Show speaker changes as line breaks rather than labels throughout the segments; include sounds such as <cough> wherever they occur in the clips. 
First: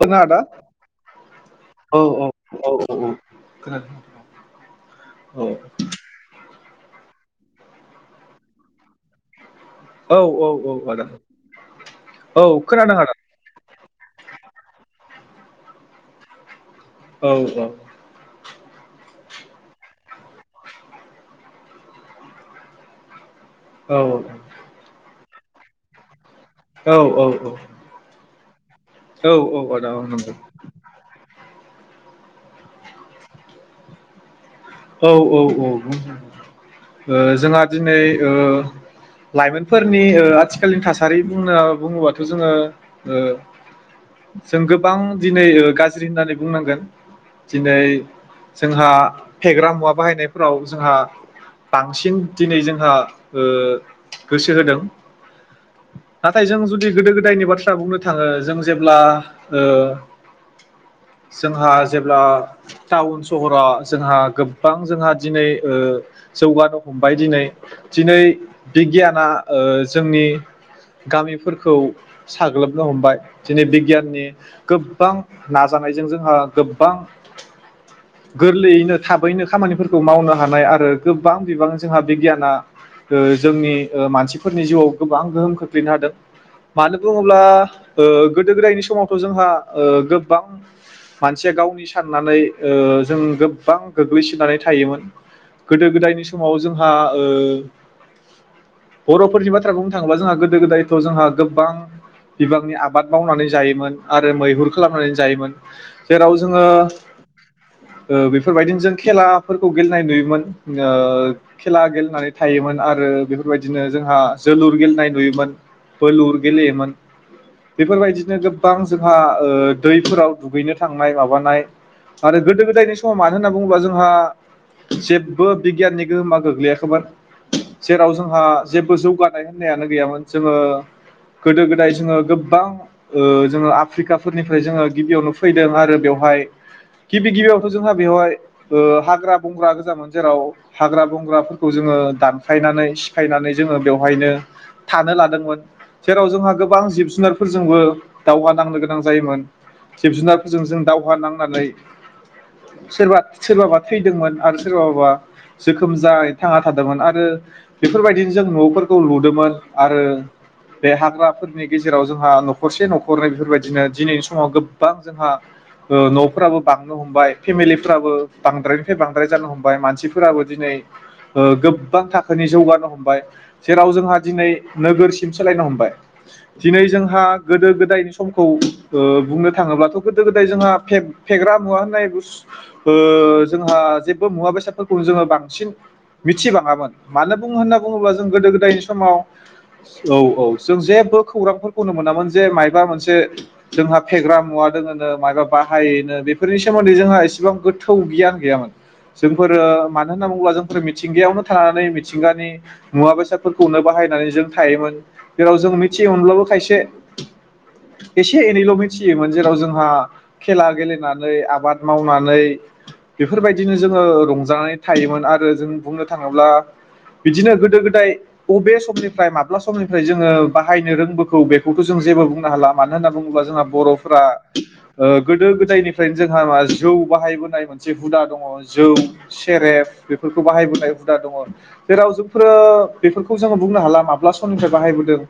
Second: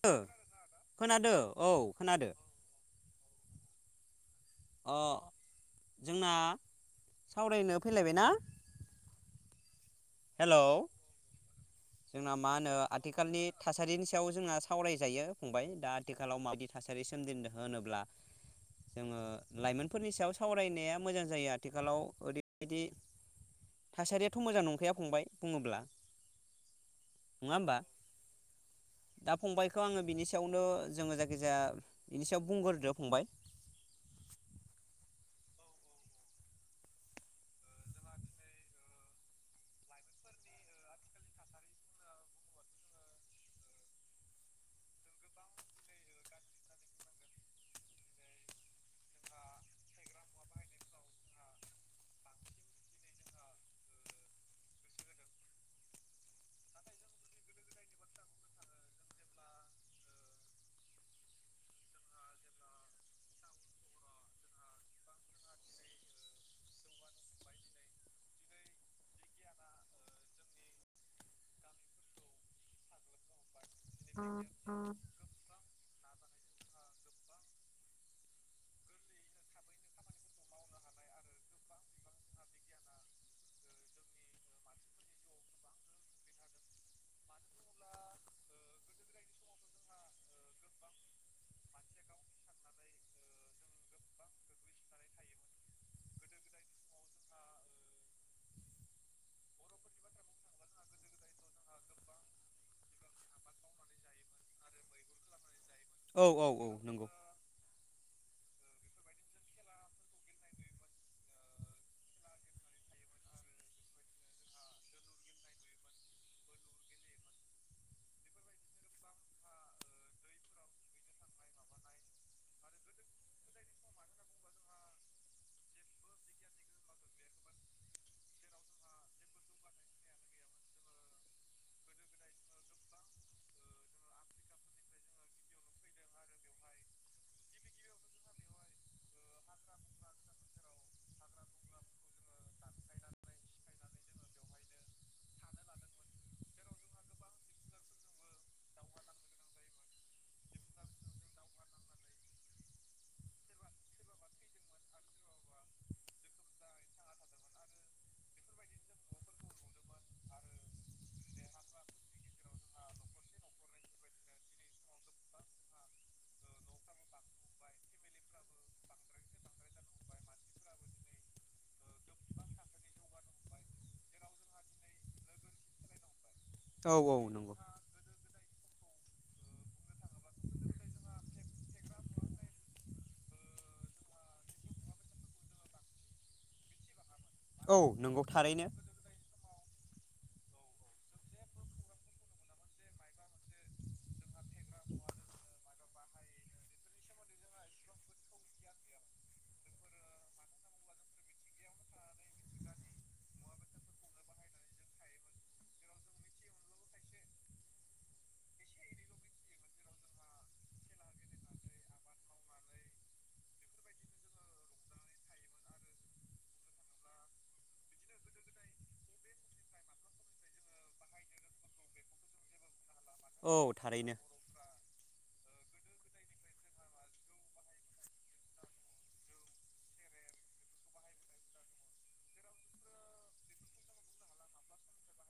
नंगौ ना आदा?
खोनादो
औ
खोनादो
औ औ औ औ खोनादो
अ जोंना सावरायनो फैलायबाय ना?
औ औ
हेलौ
औ आदा
जोंना
औ
मा होनो
खोनादों आदा
आथिखालनि थासारिनि सायाव जोंना सावरायजायो फंबाय दा आथिखालाव मादि थासारि
औ
सोमजिनो होनोब्ला जोङो लाइमोनफोरनि सायाव सावरायनाया मोजां जायो आथिखालाव ओरैबायदि
औ
थासारियाथ मोजां नंखाया फंबाय बुङोब्ला
औ औ औ
नङा होमबा दा फंबायखौ
आदा
आङो बिनि
नंगौ
सायावनो जोङो जायखिजाया बिनि सायाव बुंग्रोदो फंबाय
औ औ औ जोंहा दिनै ओ लाइमोनफोरनि आथिखालनि थासारि बुंना बुङोबाथ जोङो जों गोबां दिनै गाज्रि होननानै बुंनांगोन दिनै जोंहा फेग्रा मुवा बाहायनायफोराव जोंहा बांसिन दिनै जोंहा ओ गोसो होदों नाथाय जों जुदि गोदो गोदायनि बाथ्रा बुंनो थाङो जों जेब्ला ओ जोंहा जेब्ला टाउन सहराव जोंहा गोबां जोंहा दिनै ओ जौगानो हमबाय दिनै दिनै बिगियाना जोंनि गामिफोरखौ साग्लोबनो हमबाय दिनै बिगियाननि गोबां नाजानायजों जोंहा गोबां गोरलैयैनो थाबैनो खामानिफोरखौ मावनो हानाय आरो गोबां बिबां जोंहा बिगियाना जोंनि मानसिफोरनि जिउआव गोबां गोहोम खोख्लैनो हादों मानो बुङोब्ला गोदो गोदायनि समावथ जोंहा गोबां मानसिया गावनि साननानै ओ जों गोबां गोग्लैसोनानै थायोमोन गोदो गोदायनि समाव जोंहा ओ बरफोरनि बाथ्रा बुंनो थाङोबा जोंहा गोदो गोदायथ जोंहा गोबां बिबांनि आबाद मावनानै जायोमोन आरो मैहुर खालामनानै जायोमोन
औ
जेराव
औ
जोङो
औ नंगौ
बेफोरबायदिनो जों खेलाफोरखौ गेलेनाय नुयोमोन खेला गेलेनानै थोन आरो बेफोरबायदिनो जोंहा जोलुर गेलेनाय नुयोमोन बोलुर गेलेयोमोन बेफोरबायदिनो गोबां जोंहा ओ दैफोराव दुगैनो थांनाय माबानाय आरो गोदो गोदायनि समाव मानो होन बुङोबा जोंहा जेबो बिगियाननि गोहोमा गोग्लैयाखैमोन जेराव जोंहा जेबो जौगानाय होननायानो गैयामोन जोङो गोदो गोदाय जोङो गोबां जोङो आफ्रिकाफोरनिफ्राय जोङो गिबियावनो फैदों आरो बेवहाय गिबि गिबियावथ जोंहा बेवहाय ओ हाग्रा बंग्रा गोजामोन जेराव हाग्रा बंग्राफोरखौ जोङो दानखायनानै सिफायनानै जोङो बेवहायनो थानो लादोंमोन जेराव जोंहा गोबां जिब जुनारफोरजोंबो दावहा नांनो गोनां जायोमोन जिब जुनारफोरजों जों दावहा नांनानै सोरबा सोरबाबा थैदोंमोन आरो सोरबाबा जोखोम जायै थांना थादोंमोन आरो बेफोरबायदिनो जों नफोरखौ लुदोंमोन आरो बे हाग्राफोरनि गेजेराव जोंहा नखरसे नखरनै बेफोरबायदिनो दिनैनि समाव गोबां जोंहा नफोराबो बांनो हमबाय फेमिलिफ्राबो बांद्रायनिफ्राय बांद्राय जानो हमबाय मानसिफोराबो दिनै गोबां थाखोनि जौगानो हमबाय जेराव जोंहा दिनै नोगोरसिम सोलायनो हमबाय दिनै
औ औ
जोंहा
नंगौ
गोदो गोदायनि सम बुंनो थाङोब्लाथ गोदो गोदाय जोंहा फेग्रा मुवा होननाय बुस जोंहा जेबो मुवा बेसादफोरखौ जोङो बांसिन मिथिबाङामोन मानो बुङो होनना
औ
बुङोब्ला
नंगौ
जों गोदो
थारैनो
गोदायनि समाव औ औ जों जेबो खौरांफोरखौनो मोनामोन जे मायबा मोनसे जोंहा फेग्रा मुवा दङोनो मायबा बाहायोनो बेफोरनि सोमोन्दै जोंहा इसेबां गो थौ गियान गैयामोन जोंफोरो मानो होनना बुङोब्ला जोंफोर मिथिंगायावनो थानानै मिथिंगानि मुवा बेसादफोरखौनो बाहायनानै जों थायोमोन जेराव जों मिथियोमोनब्लाबो खायसे एसे एनैल' मिथियोमोन जेराव जोंहा खेला गेलेनानै आबाद मावनानै बेफोरबायदिनो जोङो रंजानानै थायोमोन आरो जों बुंनो थाङोब्ला बिदिनो गोदो गोदाय अबे समनिफ्राय माब्ला समनिफ्राय जोङो बाहायनो रोंबोगौ बेखौथ' जों जेबो बुंनो हाला मानो होनना बुङोब्ला
औ
जोंना
थारैनो
बर'फोरा ओ गोदो गोदायनिफ्रायनो जोंहा मा जौ बाहायबोनाय मोनसे हुदा दङ जौ सेरेब बेफोरखौ बाहायबोनाय हुदा दङ जेराव जोंफोरो बेफोरखौ जोङो बुंनो हाला माब्ला समनिफ्राय बाहायबोदों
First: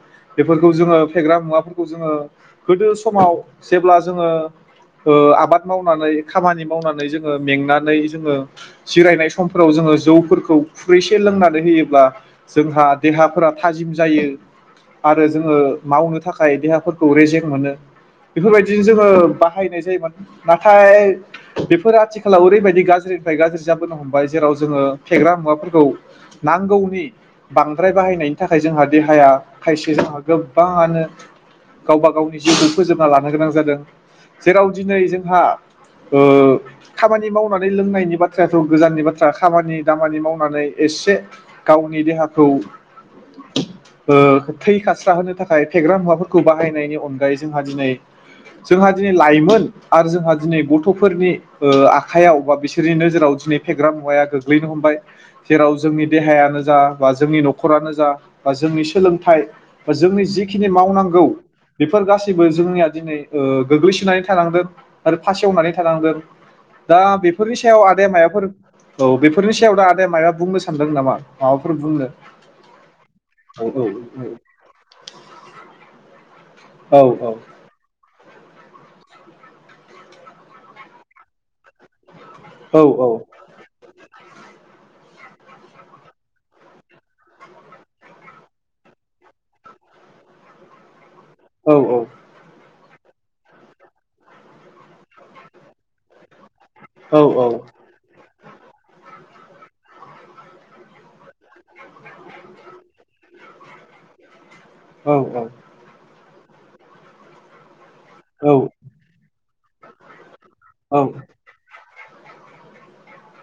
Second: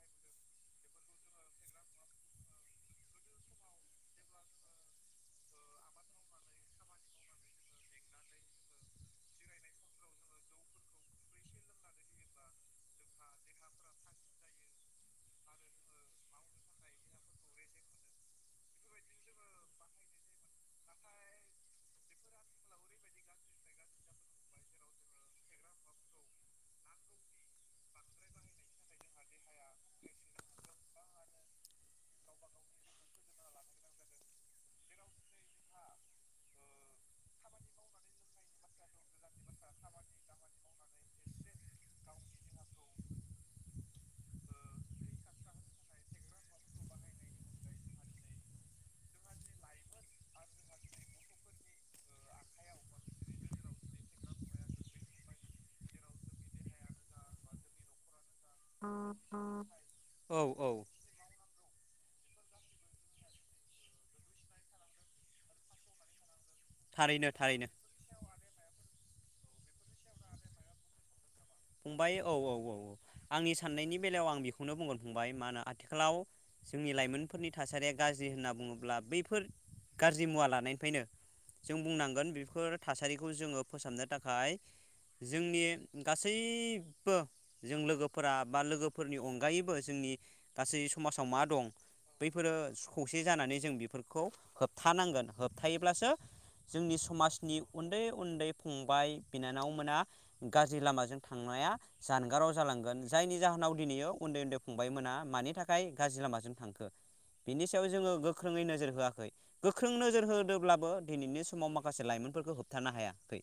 बेफोरखौ जोङो फेग्रा मुवाफोरखौ जोङो गोदो समाव जेब्ला जोङो ओ आबाद मावनानै खामानि मावनानै जों मेंनानै जोङो जिरायनाय समफोराव जोङो जौफोरखौ खुरैसे लोंनानै होयोब्ला जोंहा देहाफोरा थाजिम जायो आरो जोङो मावनो थाखाय देहाफोरखौ रेजें मोनो बेफोरबायदिनो जोङो बाहायनाय जायोमोन नाथाय बे फोर आथिखालाव ओरैबायदि गाज्रिनिफ्राय गाज्रि जाबोनो हमबाय जेराव जोङो फेग्रा मुवाफोरखौ नांगौनि बांद्राय बाहायनायनि थाखाय जोंहा देहाया खायसे जोंहा गोबाङानो गावबा गावनि जिउखौ फोजोबना लानो गोनां जादों जेराव दिनै जोंहा ओ खामानि मावनानै लोंनायनि बाथ्रायाथ' गोजाननि बाथ्रा खामानि दामानि मावनानै एसे गावनि देहाखौ ओ थै खास्रा होनोनो थाखाय फेग्रा मुवाफोरखौ बाहायनायनि अनगायै जोंहा दिनै जोंहा दिनै लाइमोन आरो जोंहा दिनै गथ'फोरनि ओ आखाइयाव बा बिसोरनि नोजोराव दिनै फेग्रा मुवाया गोग्लैनो हमबाय जेराव जोंनि देहायानो जा बा जोंनि न'खरानो जा बा जोंनि सोलोंथाइ बा जोंनि
औ
जिखिनि
औ
मावनांगौ बेफोर गासैबो जोंनिया दिनै ओ गोग्लैसोनानै थानांदों आरो फासेवनानै थानांदों दा
थारैनो
बेफोरनि
थारैनो
सायाव आदाया मायबाफोर औ बेफोरनि सायाव दा आदाया मायाबा बुंनो सानदों नामा? माबाफोर बुंनो
फंबाय औ औ औ आंनि
औ
साननायनि बेलायाव आं
औ
बेखौनो बुंगोन फंबाय मा होनो आथिखालाव जोंनि
औ औ
लाइमोनफोरनि थासारिया गाज्रि होनना बुङोब्ला बैफोर गाज्रि मुवा लानायनिफ्रायनो जों बुंनांगोन। बेफोर
औ औ
थासारिखौ जोङो फोसाबनो थाखाय जोंनि गासैनि गासैबो जों लोगोफोरा बा लोगोफोरनि अनगायैबो जोंनि गासै समाजाव मा दं बैफोरो खौसे जानानै जों बेफोरखौ होबथानांगोन। थायोब्लासो जोंनि समाजनि उन्दै उन्दै फंबाय-बिनानाव मोना गाज्रि लामाजों थांनाया जानगाराव जालांगोन जायनि जाहोनाव दिनैयो उन्दै उन्दै फंबायमोना मानि थाखाय गाज्रि लामाजों <unintelligible> सायाव जोङो गोख्रोङै नोजोर होआखै। गोख्रों नोजोर होदों। अब्लाब दिनैनि समाव माखासे लाइमोनफोरखौ होबथानो हायाखै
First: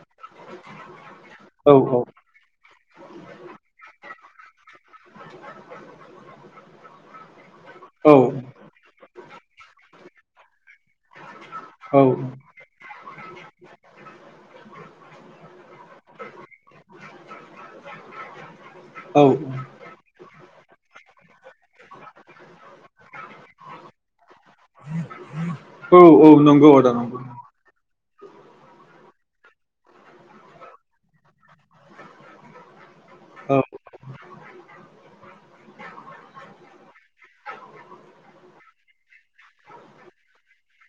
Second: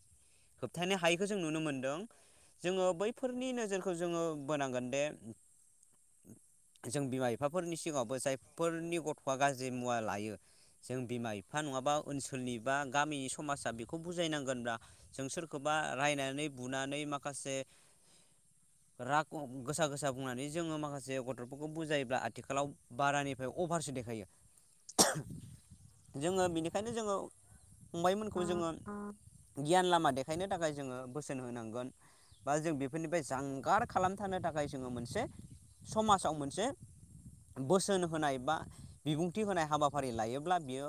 होबथानो हायै बेखौ जों नुनो मोनदों। जोङो बैफोरनि नोजोरखौ जोङो बोनांगोन दे
<inaudible>
जों बिमा बिफाफोरनि सिगाङावबो जायफोरनि गथ'आ गाज्रि मुवा लायो। जों बिमा एफा नङाबा ओनसोलनि बा गामिनि समाजा बेखौ बुजायनांगोनब्ला जों सोरखौबा रायनानै बुनानै। माखासे
औ
राग गोसा गोसा बुंनाय जोङो माखासे गथ'फोरखौ बुजायोब्ला आथिखालाव बारानिफ्राय अभारसो देखायो
औ
जोङो
नंगौ
बेनिखायनो
आदा
जोङो
नंगौ
फंबायमोनखौ जोङो गियान लामा देखायनो थाखाय जोङो बोसोन होनांगोन। बा जों बे बेफोरनिफ्राय
औ
जानगार खालामथानो थाखाय जोङो मोनसे समाजाव मोनसे बोसोन होनाय बा बिबुंथि होनाय हाबाफारि लायोब्ला बियो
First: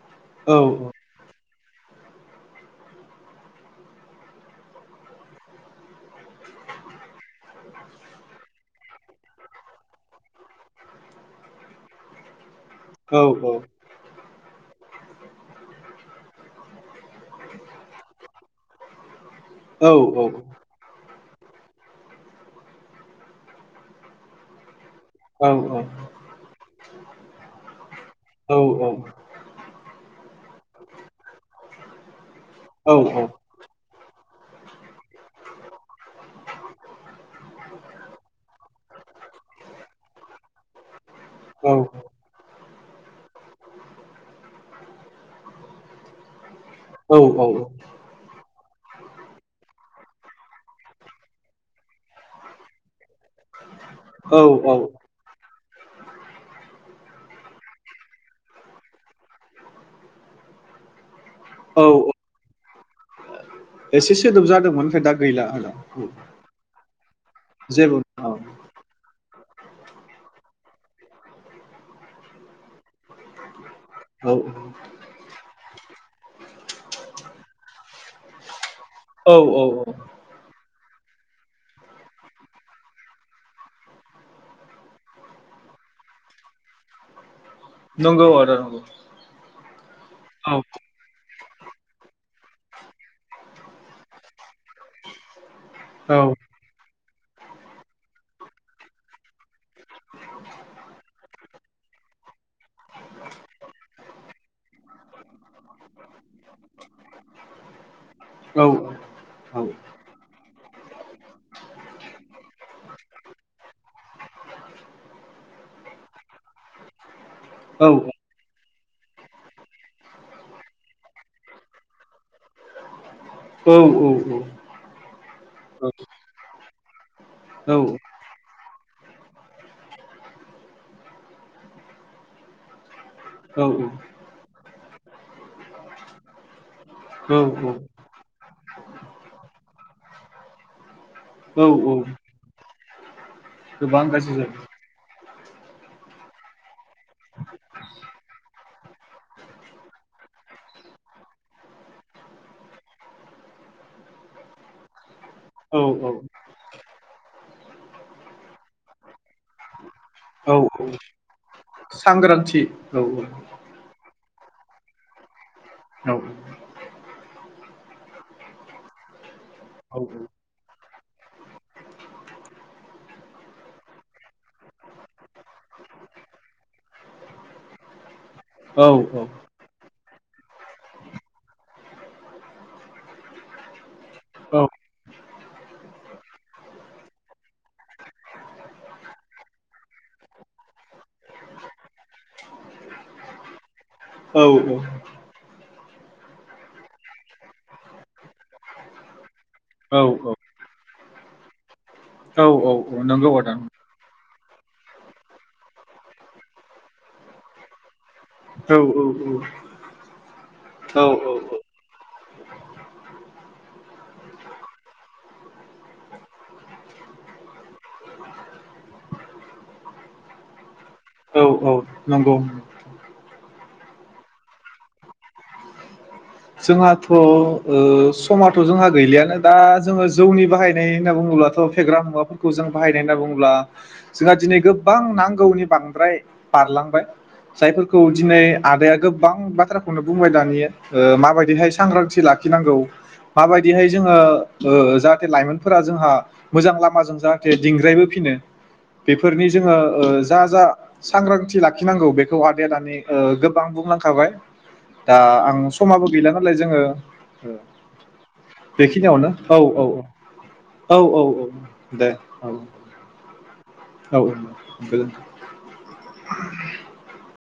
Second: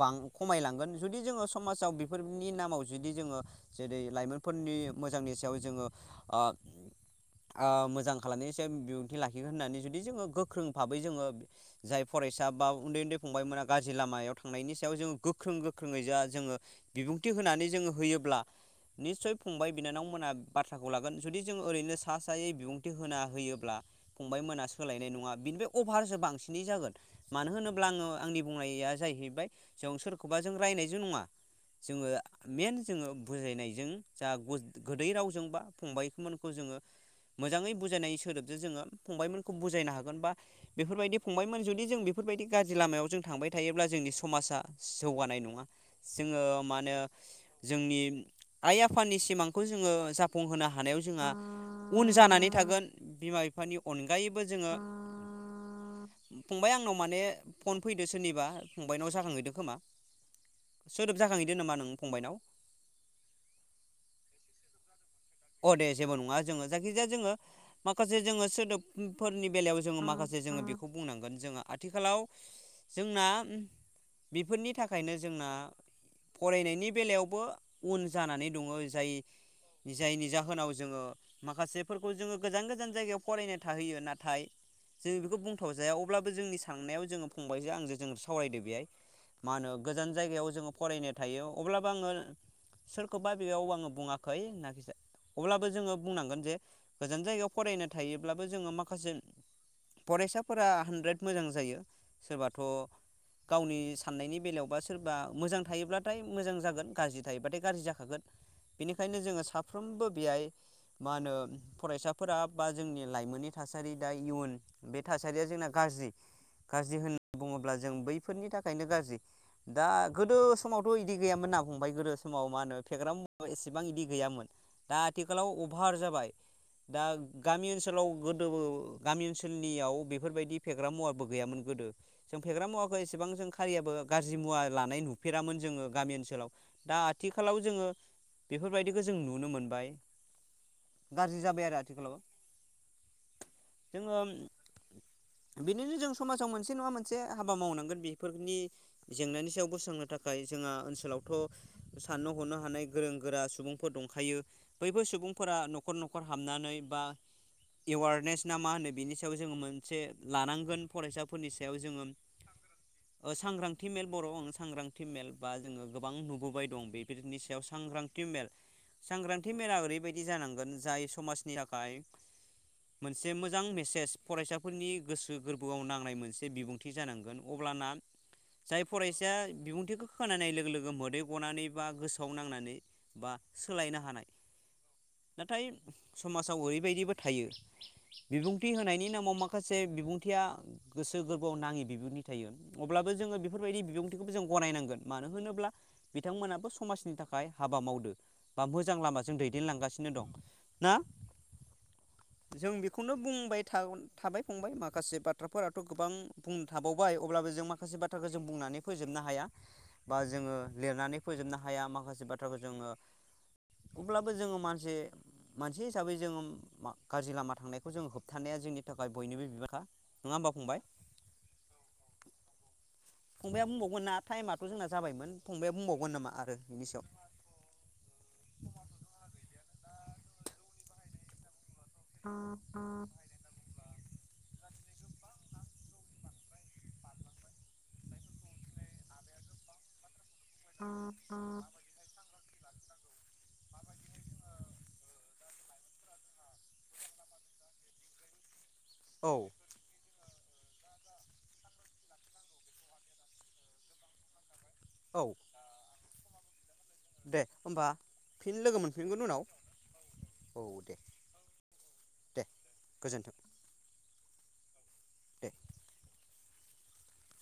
बां
औ
खमायलांगोन जुदि जोङो समाजाव बेफोरनि नामाव जुदि जोङो जेरै लाइमोनफोरनि मोजांनि सायाव जोङो ओ ओ मोजां खालामनाय सायाव बिबुंथि लाखिगोन होननानै जुदि जोङो गोख्रों भाबै जोङो जाय फरायसा बा उन्दै उन्दै
औ
फंबायमोना गाज्रि लामायाव थांनायनि आव जोङो गोख्रों गोख्रोङै जा जोङो बिबुंथि होनानै जोङो होयोब्ला निसय फंबाय
औ
बिनानाव बिथांमोना बाथ्राखौ लागोन। जुदि जों ओरैनो सा सायै बिबुंथि होना होयोब्ला फंबाय मोनास सोलायनाय नङा
औ
बिनिफ्राय अफारसो बांसिनै जागोन। मानो होनोब्ला अब्ला आङो आंनि बुंनाया जाहैबाय जों सोरखौबा जों रायनायजों नङा। जोङो मेन
औ
जोङो बुजायनायजों जा गुस गोदै रावजोंबा फंबायमोनखौ जोङो मोजाङै बुजायनाय सोदोबजों जोङो फंबायमोनखौ बुजायनो हागोन बा बेफोरबायदि फंबायमोन
औ
जुदि जों बेफोरबायदि गाज्रि लामायाव जों थांबाय थायोब्ला जोंनि समाजा जौगानाय नङा जोङो। मा होनो जोंनि आइ आफानि सिमां खौ जोङो जाफुंहोनो हानायाव जोंहा उन जानानै थागोन बिमा बिफानि अनगायैबो जोङो फंबाय आंनाव माने फन फैदो सोरनिबा फंबायनाव जाखांहैदो खोमा सोर जाखांहैदो नामा नों फंबायनाव?
एसे सोदोब जादोंमोन ओमफाय दा गैला
अ
आदा
दे जेबो नङा जोङो जायखिजाया जोङो
जेबो औ
माखासे जोङो सोदोब फोरनि बेलायाव जोङो माखासे जोङो बेखौ बुंनांगोन जोङो आथिखालाव जोंना
औ
बेफोरनि थाखायनो जोंना फरायनायनि बेलायावबो उन जानानै दङ जाय
औ औ औ
जायनि जाहोनाव जोङो माखासेफोरखौ जोङो गोजान गोजान जायगायाव फरायनो थाहैयो नाथाय जों बेखौ बुंथावजाया अब्लाबो जोंनि साननायाव जो फंबाय आंजों जों
नंगौ आदा
सावरायदो
नंगौ
बेहाय मा होनो गोजान
औ
जायगायाव जों फरायनो थायो अब्लाबो आङो सोरखौबा बेयाव आङो बुङाखै। <unintelligible> अब्लाबो जोङो
औ
बुंनांगोन जे। गोजान जायगायाव फरायनाय थायोब्लाबो जोङो माखासे फरायसाफोरा हानद्रेद मोजां जायो सोरबाथ' गावनि साननायनि बेलायावबा सोरबा मोजां थायोब्लाथाय मोजां जागोन गाज्रि थायोब्लााथाय गाज्रि जाखागोन
औ
बेनिखायनो जोङो सा साफ्रोमबो बेहाय मा होनो फरायसाफोरा बा जोंनि लाइमोननि थासारि दा इयुन बे थासारिया जोंना गाज्रि गाज्रि होनना बुङोब्ला
औ
जों बैफोरनि थाखायनो गाज्रि दा गोदो समावथ' इदि गैयामोन ना फंबाय गोदो समाव मा होनो फेग्रा मु एसेबां इदि गैयामोन दा आथिखालाव अभार जाबाय दा गामि ओनसोलाव गोदोबो गामि ओनसोलनियाव बेफोरबायदि फेग्रा मुवाबो गैयामोन गोदो जों फेग्रा मुवाखौ एसेबां जों
औ
खारियाबो गाज्रि मुवा लानाय नुफेरामोन जोङो गामि ओनसोलाव दा
औ
आथिखालाव
औ
जोङो बेफोरबायदिखौ जों नु नुनो मोनबाय गाज्रि
औ
जाबाय आरो
औ
आथिखालाव
गोबां
जोङो
<unintelligible>
बिदिनो जों समाजाव मोनसे नङा मोनसे हाबा मावनांगोन बेफोरनि जेंनानि सायाव बोस्रांनो थाखाय जोंहा ओनसोलावथ' साननो हरनो हानाय गोरों गोरा सुबुंफोर दं खायो बैबो सुबुंफोरा नखर
औ
न'मखर
औ
हाबनानै बा एवारनेस ना मा होनो बेनि सायाव जोङो मोनसे
औ
लानांगोन
औ
फरायसाफोरनि सायाव याव जोङो
सांग्रांथि औ
ओ सांग्रांथि मेल बर' सांग्रांथि मेल बा जोङो गोबां
औ
नुबोबाय दं बेफोरनि सायाव सांग्रांथि मेल सांग्रांथि मेला
औ
ओरैबायदि जानांगोन जाय समाजनि थाखाय मोनसे मोजां मेसेज फरायसाफोरनि गोसो गोरबोआव नांनाय मोनसे बिबुंथि जानांगोन अब्लाना जाय
औ
फरायसाया बिबुंथिखौ खोनानाय लोगो लोगो मोदै गनानै बा गोसोआव नांनानै बा सोलायनो हानाय नाथाय समाजाव ओरैबायदिबो थायो बिबुंथि होनायनि नामाव माखासे बिबुंथिया गोसो गोरबोआव नाङि बिबुंथि थायो अब्लाबो जोङो बेफोरबायदि बिबुंथिखौबो जों गनायनांगोन मानो होनोब्ला बिथांमोनाबो समाजनि थाखाय हाबा मावदो बा मोजां लामाजों दैदेनलांगासिनो दं ना
औ
जों
औ
बेखौनो
नंगौ आदा
बुंबाय थाबाय फंबाय माखासे बाथ्राफोराथ' गोबां बुं थाबावबाय अब्लाबो जों माखासे बाथ्राखौ जों
औ
बुंनानै
औ
फोजोबनो हाया बा जोङो लेरनानै
औ
फोजोबनो हाया माखासे बाथ्राखौ जोङो अब्लाबो जोङो मानसि मानसि हिसाबै जोङो मा गाज्रि लामा थांनायखौ जोङो होबथानाया जोंनि थाखाय बयनिबो बिबांखा नोङा होमबा फंबाय
औ औ औ नंगौ
फंबाया बुंबावगोन ना टाइमाथ' जोंना जाबायमोन फंबाया बुंबावगोन नामा आरो बिनि सायाव
जोंहाथ' ओ समाथ' जोंहा गैलियानो दा जोङो जौनि बाहायनाय होनना बुङोब्लाथ' फेग्रा मुवाफोरखौ जों बाहायनाय होनना बुङोब्ला जोंहा दिनै गोबां नांगौनि बांद्राय बारलांबाय जायफोरखौ दिनै आदाया गोबां बाथ्राखौनो बुंबाय दानि माबायदिहाय सांग्रांथि लाखिनांगौ माबायदिहाय जोङो ओ जाहाथे लाइमोनफोरा जोंहा मोजां लामाजों जाहाथे दिंग्रायबोफिनो
औ
बेफोरनि जोङो ओ जा जा सांग्रांथि लाखिनांगौ बेखौ आदाया दानि ओ गोबां बुंलांखाबाय दा
औ
आं बो गैला नालाय जोङो
दे होमबा फिन लोगो मोनफिनगोन
बेखिनियावनो
उनाव
औ औ औ औ औ औ दे औ
गोजोन्थों
औ <unintelligible>
<unintelligible>
<unintelligible>